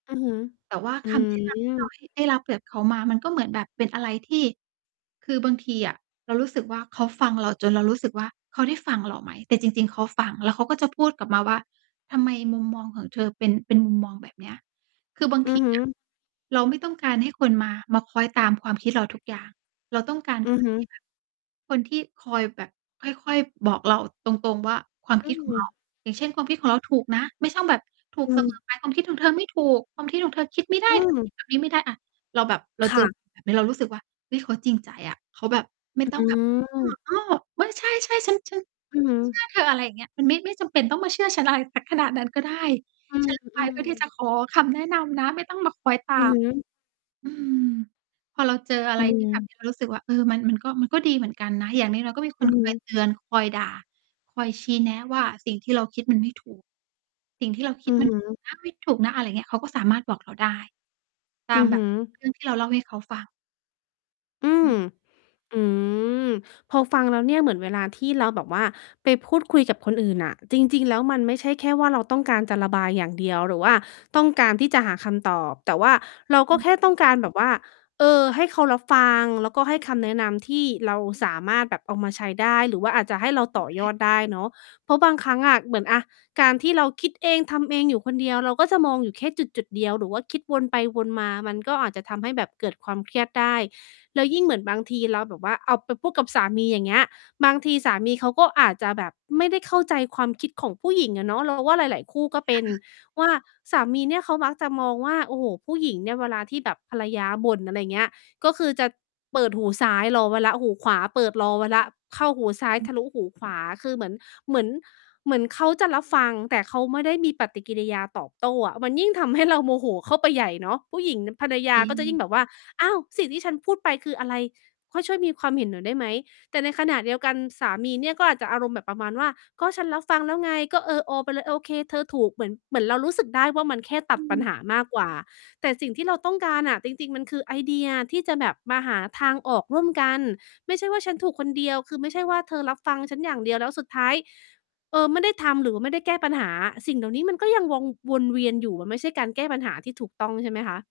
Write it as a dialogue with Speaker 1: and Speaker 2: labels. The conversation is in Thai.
Speaker 1: อือฮึ
Speaker 2: แต่ว่า
Speaker 1: อื
Speaker 2: คำ แนะนำที่เรา
Speaker 1: ม
Speaker 2: ห ได้รับจากเขามามันก็เหมือนแบบเป็นอะไรที่ คือบางทีอะเรารู้สึกว่า เขาฟังเราจนเรารู้สึกว่า เขาได้ฟังเราไหม? แต่จริง ๆ เขาฟัง แล้วเขาก็จะพูดกลับมาว่า "ทำไมมุมมองของเธอเป็น เป็นมุมมองแบบเนี้ย" คือบาง
Speaker 1: อื
Speaker 2: ท
Speaker 1: อ
Speaker 2: ี
Speaker 1: ฮึ
Speaker 2: อะ เราไม่ต้องการให้คนมา มาคอยตามความคิดเราทุกอย่าง เราต้องการ
Speaker 1: อื
Speaker 2: ค
Speaker 1: อ
Speaker 2: น
Speaker 1: ฮึ
Speaker 2: ที่แบบ คนที่คอยแบบค่อย ๆ บอกเราตรง ๆ ว่า ความ
Speaker 1: อ
Speaker 2: ค
Speaker 1: ื
Speaker 2: ิด ของเรา
Speaker 1: ม
Speaker 2: อย่างเช่น ความคิดของเราถูกนะ ไม่ชอบแบบ ถู
Speaker 1: อ
Speaker 2: ก
Speaker 1: ื
Speaker 2: เสม
Speaker 1: ม
Speaker 2: อไป "ความคิดของเธอไม่ถูก ความคิดของเธอคิดไม่ได
Speaker 1: อื
Speaker 2: ้ เธอคิ
Speaker 1: ม
Speaker 2: ด แบบนี้ไม่ได้อะ" เราแบบเรา
Speaker 1: ค
Speaker 2: เ
Speaker 1: ่
Speaker 2: จอแ
Speaker 1: ะ
Speaker 2: บบ นี้เรารู้สึกว่า "เฮ้ย เขาจริงใจอะ" เขาแบบไม่
Speaker 1: อื
Speaker 2: ต้องแบบ "เอ
Speaker 1: ม
Speaker 2: อ อ้อ เฮ้ย ใช่ ๆ ฉัน ฉัน
Speaker 1: อือฮึ
Speaker 2: เชื่อเธอ" อะไรอย่างเงี้ย มันไม่ ไม่จำเป็นต้องมาเชื่อฉัน อะไรสักขนาด นั้นก็ได้
Speaker 1: อื
Speaker 2: ฉ้นไป
Speaker 1: ม
Speaker 2: เพื่อที่
Speaker 1: ๆ
Speaker 2: จะขอคำแนะนำนะ ไม่ต้องมาคล้อยต
Speaker 1: อื
Speaker 2: า
Speaker 1: อ
Speaker 2: ม
Speaker 1: ฮึ
Speaker 2: อืม พอเราเจออะ
Speaker 1: อ
Speaker 2: ไ
Speaker 1: ื
Speaker 2: ร ที่แบบ
Speaker 1: ม
Speaker 2: เรา รู้สึกว่า เออ มันก็ มันก็ดีเหมือนกันนะ อย่างน้อย ๆ ก็มี ค
Speaker 1: อื
Speaker 2: น
Speaker 1: อฮ
Speaker 2: คอย
Speaker 1: ึ
Speaker 2: เตือน คอยด่า คอยชี้แนะว่าสิ่งที่เราคิดมันไม่ถูก สิ่งที่เราค
Speaker 1: อ
Speaker 2: ิ
Speaker 1: ื
Speaker 2: ด
Speaker 1: อ
Speaker 2: มั
Speaker 1: ฮ
Speaker 2: น
Speaker 1: ึ
Speaker 2: นะ ไม่ถูกนะ อะไรอย่างเงี้ย เขาก็สามารถบอกเราได้ ต
Speaker 1: อื
Speaker 2: าม
Speaker 1: อ
Speaker 2: แบ
Speaker 1: ฮึ
Speaker 2: บ เรื่อง ที่เราเล่าให้เขาฟัง
Speaker 1: อื
Speaker 2: อ
Speaker 1: ม อืม พอฟังแล้วเนี่ยเหมือนเวลาที่เราแบบว่าไปพูดคุยกับคนอื่นน่ะ จริง ๆ แล้วมันไม่ใช่แค่ว่าเราต้องการจะระบายอย่างเดียว หรือว่าต้องการที่จะหาคำตอบ แต่ว่าเราก
Speaker 2: อ
Speaker 1: ็
Speaker 2: ืม
Speaker 1: แค่ต
Speaker 2: อ
Speaker 1: ้
Speaker 2: ึ
Speaker 1: องการแบบว่า เอ่อ ให้เขารับฟัง แล้วก็ให้คำแนะนำที่เราสามารถแบบเอามาใช้ได้ หรือว่าอาจจะให้เรา
Speaker 2: คื
Speaker 1: ต
Speaker 2: อ
Speaker 1: ่อ
Speaker 2: แบ
Speaker 1: ยอ
Speaker 2: บ
Speaker 1: ดได้เนาะ เพราะบางครั้งอะ เหมือนอะการที่เราคิดเองทำเองอยู่คนเดียว เราก็จะมองอยู่แค่จุด ๆ เดียว หรือว่าคิดวนไปวนมา มันก็อาจจะทำให้แบบเกิดความเครียดได้ แล้วยิ่งเหมือนบางทีเราแบบว่าเอาไปพูดกับสามี อย่างเงี้ย บางทีสามีเขาก็อาจจะแบบไม่ได้เข้าใจความคิดของผู้หญิงอะเนาะ เราว่า หลาย ๆ คู่
Speaker 2: อื
Speaker 1: ก็
Speaker 2: ม
Speaker 1: เป
Speaker 2: ค
Speaker 1: ็
Speaker 2: ่
Speaker 1: น
Speaker 2: ะ
Speaker 1: ว่าสามีเนี่ยเขามักจะมองว่า โอ้โฮ ผู้หญิงเนี่ยเวลาที่แบบภรรยาบ่น อะไรอย่างเงี้ย ก็คือจะเปิดหูซ้าย รอไว้แล้วหูขวาเปิดรอไว้แล้ว เข้าหูซ้าย
Speaker 2: อื
Speaker 1: ท
Speaker 2: ม
Speaker 1: ะลุหูขวา คือเหมือน เหมือน เหมือนเขาจะรับฟัง แต่เขาไม่ได้มีปฏิกิริยาตอบโต้อะ มันยิ่งทำ ให้ เราโมโหเข้าไปใหญ่เนาะ ผู้หญิง น ภรรย
Speaker 2: จ
Speaker 1: า
Speaker 2: ริ
Speaker 1: ก็จะยิ่ง
Speaker 2: ง
Speaker 1: แบบว่า อ้าว "สิ่งที่ฉันพูดไปคืออะไร ค่อยช่วยมีความเห็นหน่อยได้ไหม?" แต่ในขณะเดียวกันสามีเนี่ย ก็อาจจะอารมณ์แบบประมาณว่า "ก็ฉันรับฟังแล้วไง ก็ เออ ออ ไปเลย โอเค เธอถูก" เหมือน เหมือนเรารู้สึกได้ว่ามันแค่ต
Speaker 2: อ
Speaker 1: ัด
Speaker 2: ื
Speaker 1: ปัญห
Speaker 2: ม
Speaker 1: ามากกว่า แต่สิ่งที่เราต้องการอะจริง ๆ มันคือไอเดียที่จะแบบมาหาทางออกร่วมกัน ไม่ใช่ว่าฉันถูกคนเดียว คือไม่ใช่ว่าเธอรับฟังฉันอย่างเดียว แล้วสุดท้าย เอ่อ ไม่ได้ทำ หรือว่าไม่ได้แก้ปัญหา สิ่งเหล่านี้มันก็ยังวง วนเวียนอยู่ มันไม่ใช่การแก้ปัญหาที่ถูกต้อง ใช่ไหมคะ